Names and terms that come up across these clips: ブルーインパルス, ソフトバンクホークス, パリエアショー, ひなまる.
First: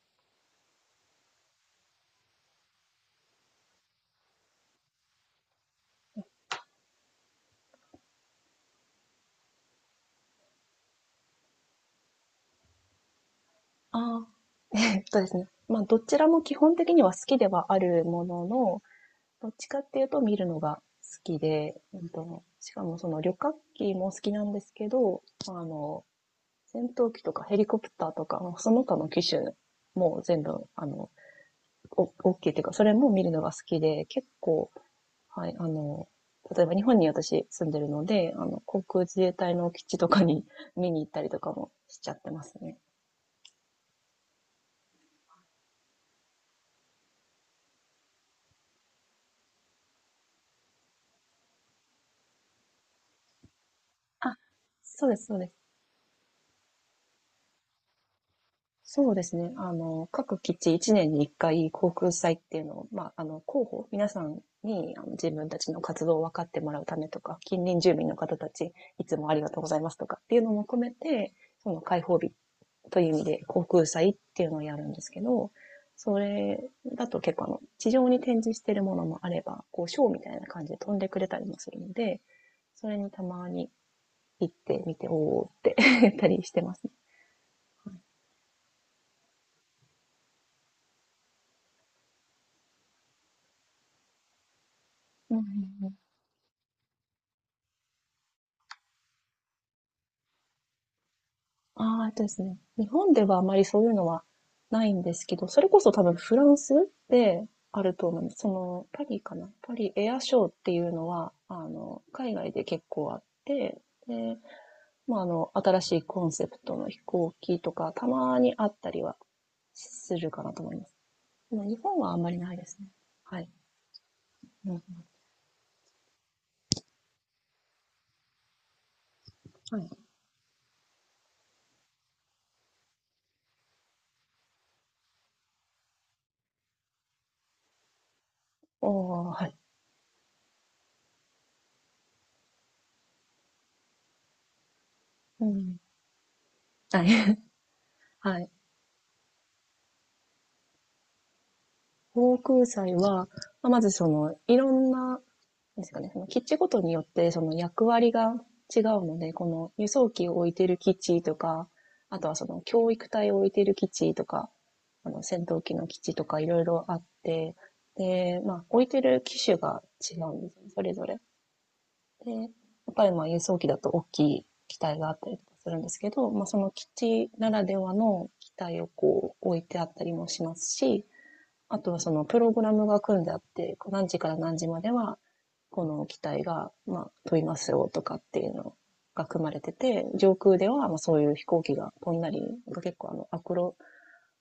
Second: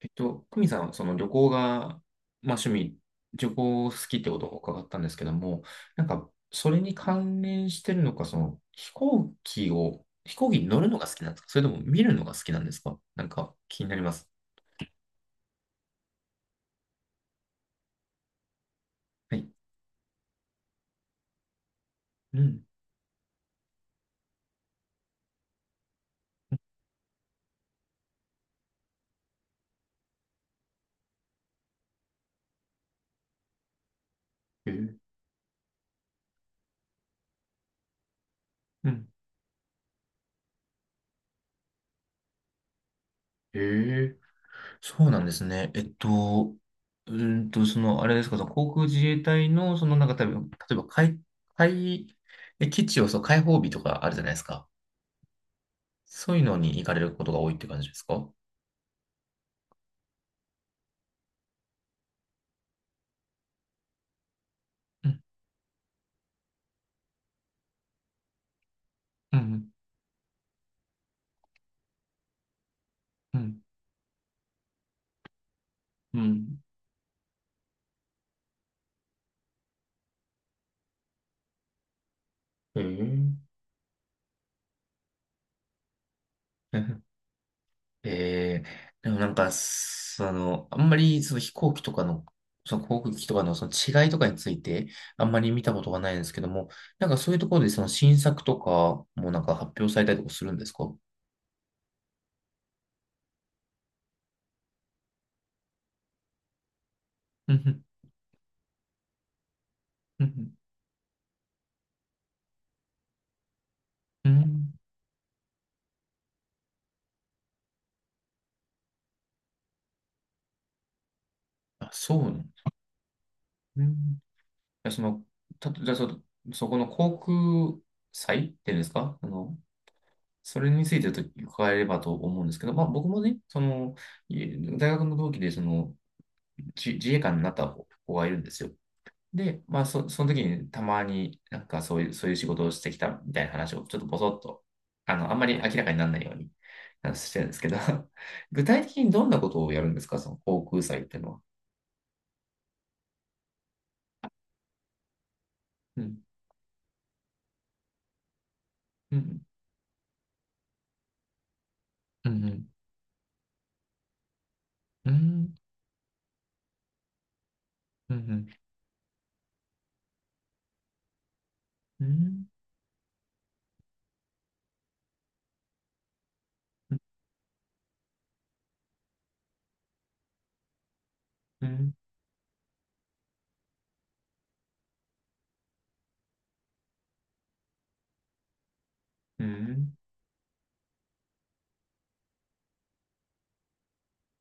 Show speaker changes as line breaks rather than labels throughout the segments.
久美さん、その旅行が、まあ趣味、旅行好きってことを伺ったんですけども、なんか、それに関連してるのか、その飛行機を、飛行機に乗るのが好きなんですか、それとも見るのが好きなんですか、なんか気になりま
ああ、
す。
ですね。まあ、どちらも基本的には好きではあるものの、
は
ど
い。
っちかっていうと見るのが好きで、
うん。
しかもその旅客機も好きなんですけど、あの、戦闘機とかヘリコプターとか、その他の機種も全部、大きいっていうか、それも見るのが好きで、結
え
構、
ー、
はい、例えば日本に私住んでるので、航
う
空
ん。
自衛隊の基地とかに 見に行ったりとかもしちゃってますね。
えー、そうなんですね。その、あれですか、その航空自衛隊の、その、なんか、例えば、海、基地を、そう、開放日とかあるじゃない
あ、
ですか。
そうです、そうです。
そういうのに行かれることが多いって感じですか？
そうですね。各基地1年に1回航空祭っていうのを、まあ、広報、皆さんに
うん、
自分たちの活動を分かってもらうためとか、近隣住民の方たち、いつもあ
う
りがとうご
ん、
ざいますとかっていうのも含めて、その開放日という意味
う
で
ん、
航空祭っていうのをやるんですけど、
う
そ
んうん。
れだと結構地上に展示してるものもあれば、こう、ショーみたいな感じで飛んでくれたりもするので、
え
それにた
ー、
まに行ってみて、おーって やったりしてますね。
でもなんか、その、あんまりその飛行機とかの、その航空機とかのその違いとかについて、あん
うん
まり見たこ
う
とが
ん。
ないんですけども、なんかそういうところでその新作とかもなんか発表されたりとかするんですか？うん、
ああ、ですね。日本ではあまりそういうのはないんですけど、それこそ多分フランスで
う
あ
ん、
ると思うんです。その、パリかなパリエア
う
ショーっ
ん
ていうのは、海外で結構あって、
うん。
で、
うん、
まあ、新しいコンセプトの飛行機とか、たまにあったりはするかなと思います。でも日
あ、
本はあ
そ
ん
うな
まり
ん
ないで
で
すね。はい。
すね。うん。
うん。
じゃあその、た、じゃあそ、そこの航空祭っていうんですか？あの、
はい。
それについてちょっと伺えればと思うんですけど、まあ、僕もね、その、大学の同期で、その、自衛官になった子がいるんですよ。
おー、はい。
で、まあ、その時にたまになんかそういう、そういう仕事をしてきたみたいな話をちょっとぼそっと、あの、あんま
う
り明
ん。
らかにならないように
はい。
あのして るんですけど、
はい。
具体的にどんなことをやるんですか、その航空祭っていうのは。
航空祭は、まあまずいろんなですか
う
ね、
ん、
その基地ごとによってその役割が違う
う
ので、
ん、
この輸送機を置いてる基地とか、あ
う
とはその
ん、
教育隊を置いてる基地とか、あ
うん、う
の戦
ん、
闘機の基地とかいろいろあって、
う
で、
ん、
まあ置いてる機種が違うんですよね、それぞれ。
う
で、や
ん、
っぱりまあ輸送機だと大きい機体があったりとかするんですけど、まあその基地ならではの機体をこう置いてあったりもしますし、
うん、う
あと
ん、
はそのプログラムが組んであって、こう何時から何時までは、この機体が、まあ、飛びますよとかっていうのが組
う
まれて
ん、
て、上空では、まあ、そういう飛行機が飛んだり、結構あの、アクロ、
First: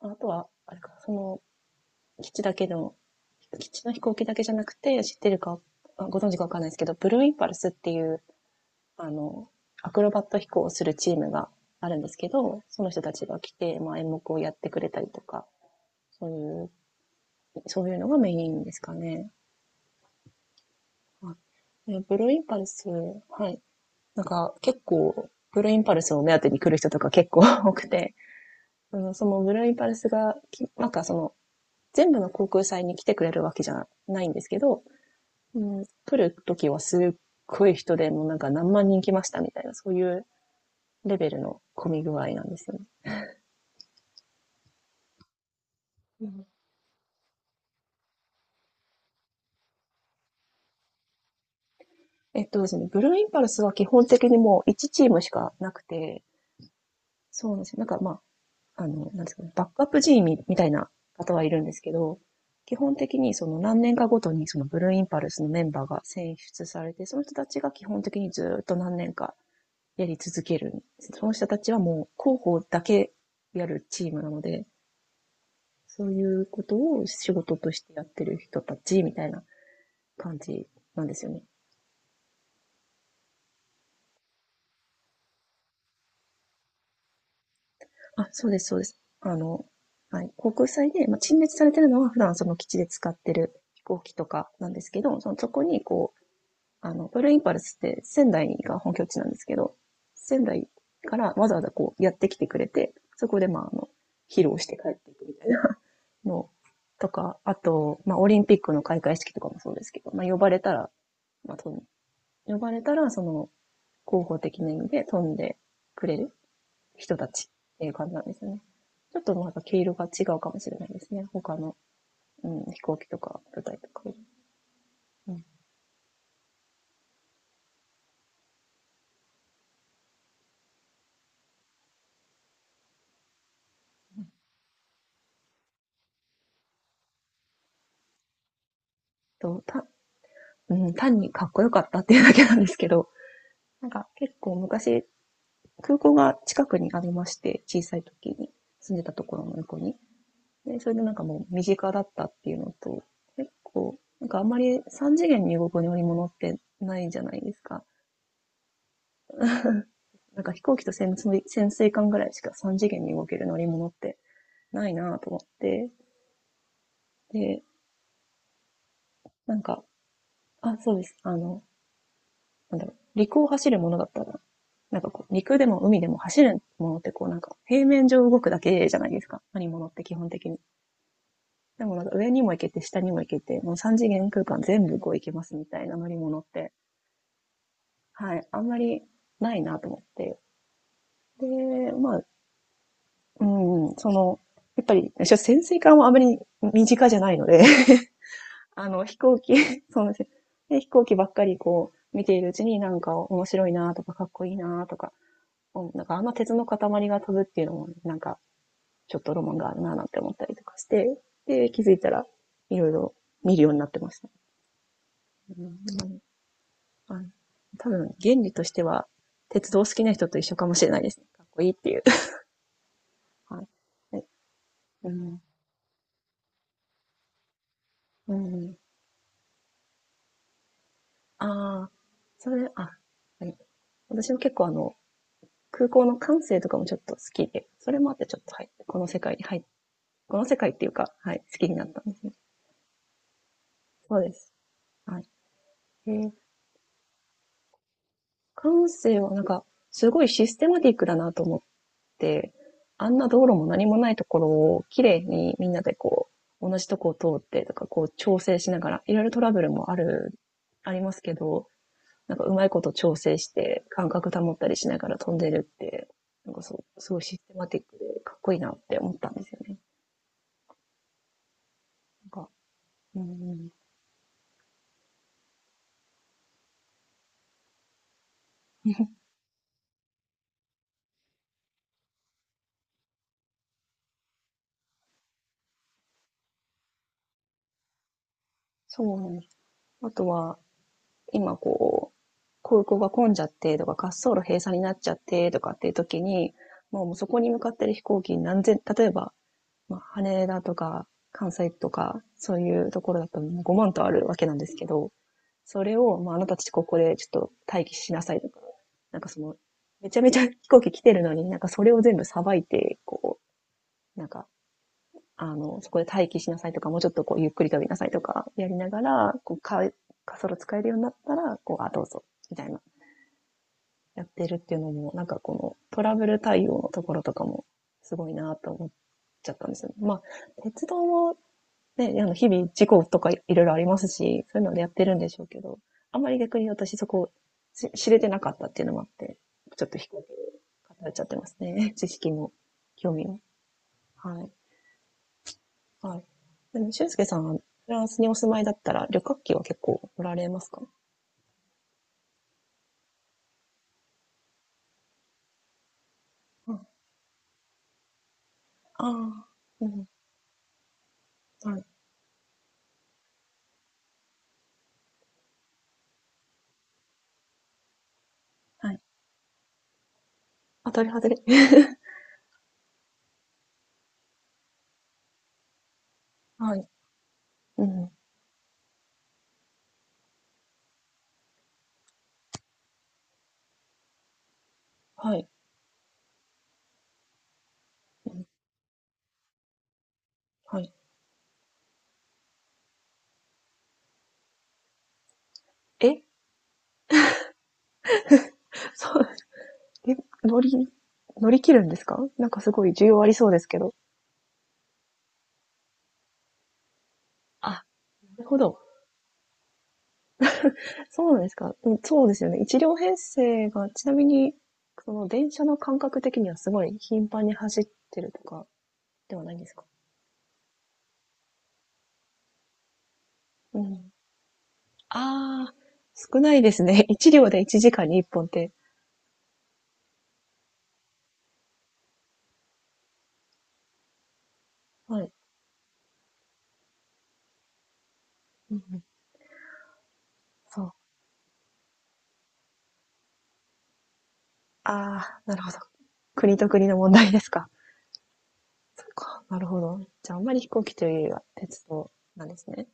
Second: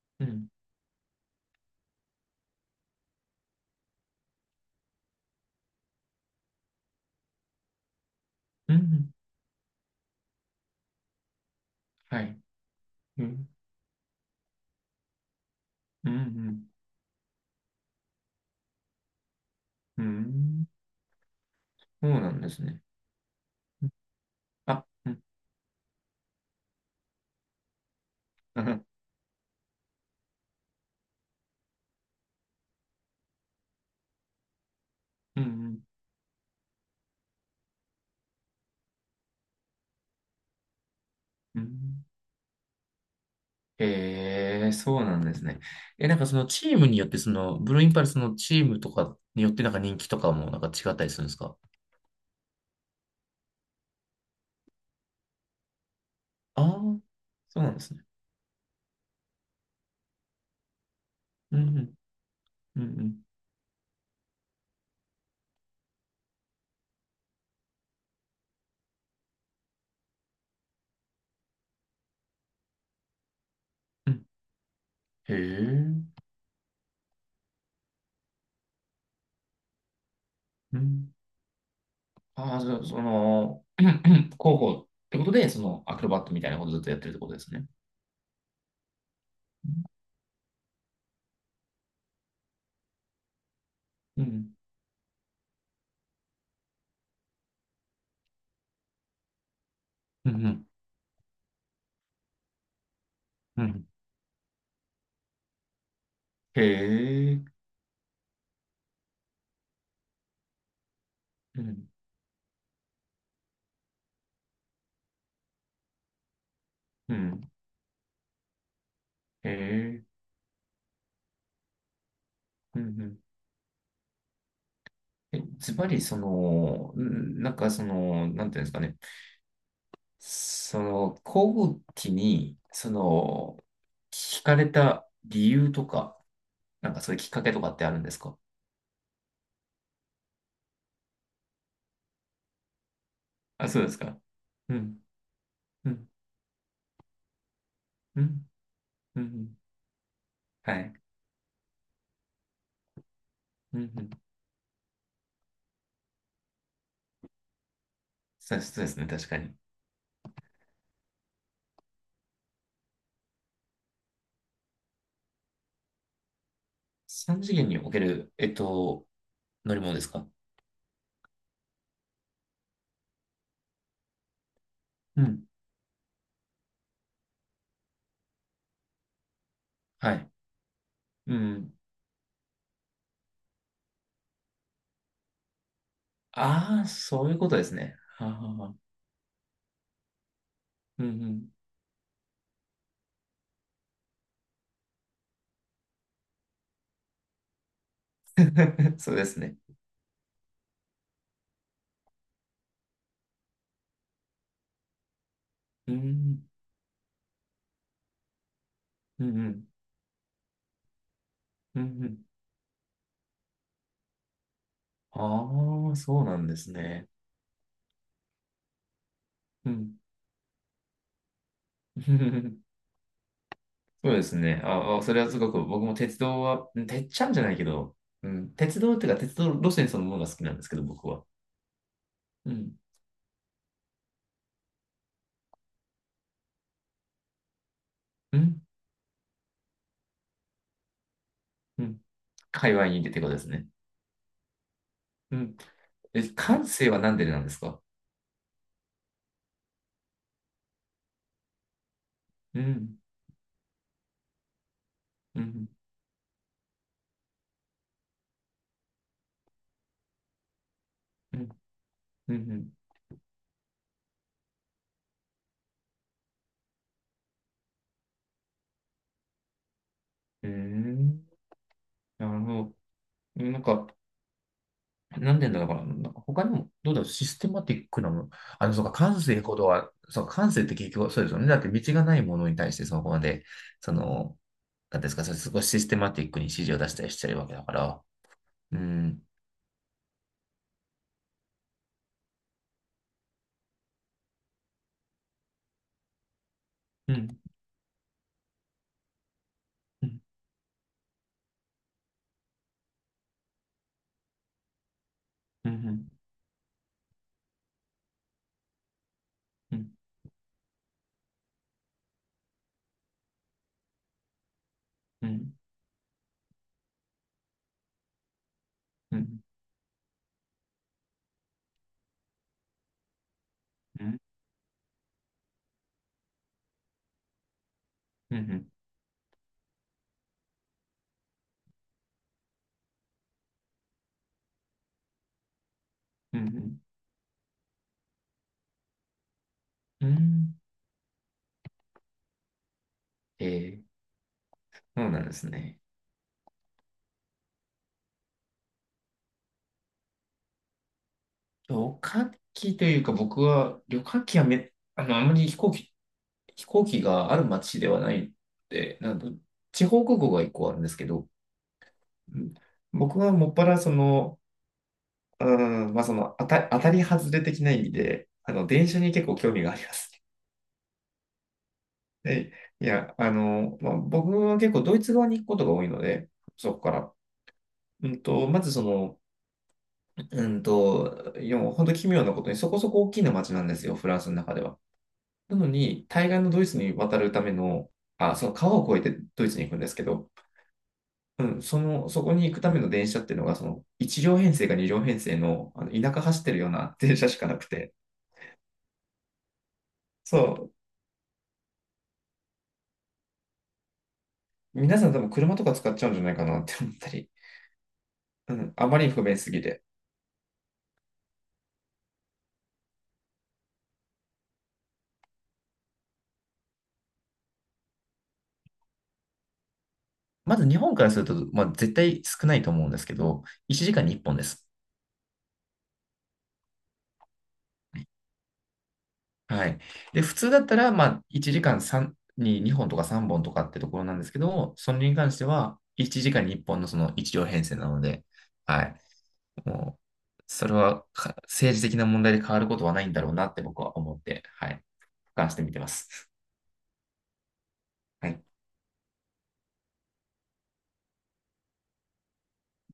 あ
う
とは、
ん、
あれか、その基地だけの基地の飛行機だけじゃなくて、知ってるか、ご存知かわかんないですけど、ブルーインパルスっていう、
う
あ
ん、
の、アクロバット飛行をするチームがあるんです
は
け
い、
ど、その人た
う
ちが
ん、
来て、まあ、演目をやってくれたりとか、
うん、う
そうい
ん。
う、そういうのがメインですかね。
うん、
はい、
そう
ブルー
な
イ
ん
ン
で
パ
す
ル
ね。
ス、はい。なんか結
あ、うん、
構、ブルーインパルスを目当てに来る人とか結構 多くて、そのブルーインパルスがなんかその、全部の航空祭に来てくれるわけじゃないんですけど、
うん、う
う
ん、
ん、来る時はすっごい人でもうなんか何万人来ましたみたいな、そういうレベル
う
の混み
ん。
具合なんですよね。
ええ、そうなんですね。え、なん
う
かそ
ん。
のチームによって、その、ブルーインパルスのチームとかによって、なんか人気とかもなんか違ったりするんですか？
ですね、ブルーインパルスは基本的にもう1チームしかなくて、
ああー、
そうなん
そう
で
な
す
ん
よ。
で
なん
す
か
ね。
まあ、なんですかね、バックアップ G みたいな方はい
う
るんで
ん、
すけど、基
うん、
本
う
的
ん、
にその何年かごとにそのブルーインパルスのメンバーが選出されて、その人たちが基本的にずっと何年かやり続けるんです。その人たちはもう広報だけやるチ
う
ーム
ん。
なので、
へ
そう
え、
いうことを仕事としてやってる人たちみたいな感じ
う
なん
ん。
ですよね。
ああ、じゃあ、その、広報ってことで、その、アクロバットみたいなことずっとやってるってことですね。
あ、そうです、そうです。はい、航空祭で、まあ、陳列されてるのは普段その基地で使ってる飛行機
う
とか
ん、
なんですけど、そこにこう、ブルーインパルスって仙台が本拠地なんですけど、
うん、う
仙
ん、うん。
台からわざわざこうやってきてくれて、そこでま
う
あ、
ん、
披露して帰っていくみたいな の
へ
とか、あ
え、
と、まあ、オリンピックの開会式とかもそうですけど、まあ、呼ばれたら、まあ、
うん、
呼ばれたら、その、広報的な意味で飛んでくれる
う
人たち
ん。
っていう感じなんですよね。ちょっと
へ
また毛色
え、
が違うかもしれないですね。他の、うん、
う
飛
ん、う
行機と
ん、
か舞台とか。う
え、
ん、
ズバリ、その、なんかその、なんていうんですかね、その、航空機に、その、惹かれた理由とか、なんかそういうきっかけとかってあるんですか？
とたうん、単にかっこよかったっていうだけなんですけど、
あ、そう
な
で
ん
す
か
か。
結構
うん、
昔、
う
空
ん、
港が近くにありまして、小さい
う
時に
ん、
住んでた
う
ところの
ん、
横に。
は
で、そ
い。
れでなんかもう身近だったっていうのと、結
うん、う
構、
ん。
なんかあんまり3次元に動く乗り物ってないじゃないですか。
そうそうですね、確かに。
なんか飛行機と潜水艦ぐらいしか3次元に動ける乗り物ってないなと思って、
三次
で、
元における、
なん
乗り
か、
物ですか？
あ、そうです。なんだろう、陸を走るものだったら、なんか
う
こう、
ん、
陸でも海でも走るものってこうなんか、平面上動くだけじゃないですか。乗り物って
は
基本
い。
的に。
うん。
でもなんか上にも行けて下にも行けて、もう三次元空間全部こう行けますみたいな乗り物って、
ああ、そういうことですね。はあ
はい、
はあ
あん
はあ、
まりないなと思って。
うん、う
で、
ん。
まあ、うん、やっぱり、潜水艦はあまり身近じゃないので、
そう
飛
で
行
す
機、
ね。
そうなんですよ。で飛行機ばっかりこう、見ているうちになんか面白いなとかかっこいいなとか、うん
う
なんかあんま
ん、
鉄の塊が飛ぶっていうのもねなんかちょっ
う
と
ん、
ロ
う
マン
ん、
があるななんて思ったりとかして、で、
う
気
ん、う
づいた
ん。
らいろいろ見るようになってました。う
ああ、
ん。
そうなんですね。
あの、多分原理としては、
う
鉄道好
ん。
きな人と一緒かもしれないですね。かっこいいっていう。はい。
そう
え、
ですね。ああ、
う
それはす
ん、
ごく僕も鉄道は、うん、てっちゃんじゃないけど、う
う
ん、
ん。
鉄道っていうか鉄道路線そのものが好きなんですけど、僕は。
ああ、そ
う
れ、
ん。
あ、はい。私も結構空港の管制とかもちょっと好きで、それもあってち
う
ょっと、
ん。
はい、この世界っていうか、はい、好きに
う
なっ
ん。
たんですね。
界隈にいてってことですね。
そうです。はい。
うん。
え
え、
ー、
感性は何でなんですか？
管制はなんか、すごいシステマティックだなと思っ、
うん。
あんな道路も何もないところを綺麗
う
に
ん。
みんなでこう、同じとこを通ってとか、こう調整しながら、いろいろトラブルもありますけ
うん。
ど、
う
な
ん。
んかう
う
まい
ん。
こと調整して感覚保ったりしながら飛んでるって、なんかそう、すごいシステマティックでかっこいいなって思ったんですよね。
うーん、
なん
なる
か、
ほ
うん
ど。
う
なん
ん。
か、なんでだから、なんか他にも、どうだろう、システマティックなもの、あの、そうか、感 性ほどは、そうか、感性って結局そうですよね。だって道がないものに対して、そこまで、その、なんていうんですか、それ少しシステマティックに指示を出したりしてるわけだから、う
そう
ん、
なんです。あとは、今こう、空港が混んじゃってとか、滑走路閉鎖になっちゃってとかっていう時に、も
う
うそこ
ん、
に向かってる飛行機何千、例えばまあ、
うん、
羽田とか関西とか、そういうところだともう5万とあるわけなんですけど、
うん、
そ
う
れ
ん、
を、まあ、あなたたちここでちょっと待機しなさいとか、なんかその、
うん、
めちゃめちゃ 飛行機来てるのに、なんかそれを全部さばいて、こう、なんか、
うん、
そこで待機しなさいとか、もうちょっとこう、ゆっくり飛びなさいとか、やりなが
う
ら、
ん、
こう、滑走使えるようになったら、こう、あ、どうぞ、みたいな、
うん、
やってるっていうのも、なんかこの、トラブル対応のところとかも、すごいなと思っちゃったんですよね。まあ、鉄道もね、日々事故とかいろいろありますし、そういうのでやってるんでしょうけど、あんまり
う
逆に
ん、
私そこ知れてなかったっていうのもあって、ちょっと
う
飛行機に
ん、
語れちゃってますね。知識も興味も。
ええ、
はい。
そうなんですね。
はい。でも、俊介さんはフランスにお住まいだったら旅客機は結構乗られますか？
旅客機というか、僕は、旅客機はめ、あの、あまり飛行機、飛
うん。あ
行機がある町ではないって、なんだ、
あ。う
地方
ん。
空港が一個あるんですけど、
はい。
うん、僕はもっぱらその、うん、まあその当たり外れ的な意味で、あの、電
は
車
い。
に結構興味がありますね。
当たり外れ。
で、いや、あの、まあ、僕は結構ドイツ側に行くことが多いので、そ
は
こ
い。
から。
う
う
ん。
んと、まずその、うんと、いや、もう本当奇妙なことにそこそこ大きな町なんですよ、フランスの中では。
はい。
なのに、対岸のドイツに渡るための、
う
あ、
ん。
その川を越えてドイツに行くんですけど、
はい。
うん、その、そこに行くための電車っていうのが、その、1両編成か2両編成の、あの田舎
え。
走ってるような 電車しかなくて、
そう、え、乗
そ
り、乗り切るんですか？なんかすごい需要ありそうですけど。
う、皆さん多分車とか使っちゃうんじゃないかなって思ったり、
なる
う
ほ
ん、
ど。
あまりに不便すぎて。
そうなんですか。うん、そうですよね。1両編成が、ちなみに、その電車の感覚的にはすごい頻繁に走ってるとかではないんですか？
まず日本からすると、まあ、絶対少ないと思うんですけど、
う
1時間
ん。
に1本です。
ああ、少ないですね。1両で1時間に1本って。
はい。で、普通だったら、まあ、1時間、3に2本とか3本とかってところなんですけど、それに
はい。
関しては、1時間に1本のその1両編成なので、
うん
は
う
い。
ん、
もう、それ
そう。
は政治的な問題で変わることはないんだろうなって僕は思って、はい。
ああ、
俯瞰し
な
て
るほ
み
ど。
てます。
国と国の問題ですか？
はい。
そっか。なるほど。じゃあ、あんまり飛行機というよりは鉄道なんですね。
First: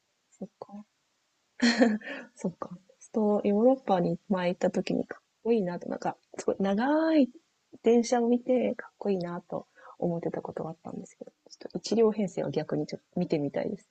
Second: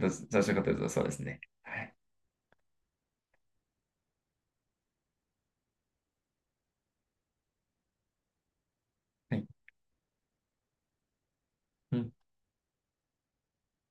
どうぞ、どう
そ
し
っ
ようかという
か。
と、そうですね。はい。
そっか。そう、ヨーロッパに前行った時にかっこいいなと、なんか、すごい長い電車を見てかっこいい
は
な
い。
と思ってたことがあったんですけど、ちょっと一
う
両
ん。
編成は逆にちょっと見てみたいです。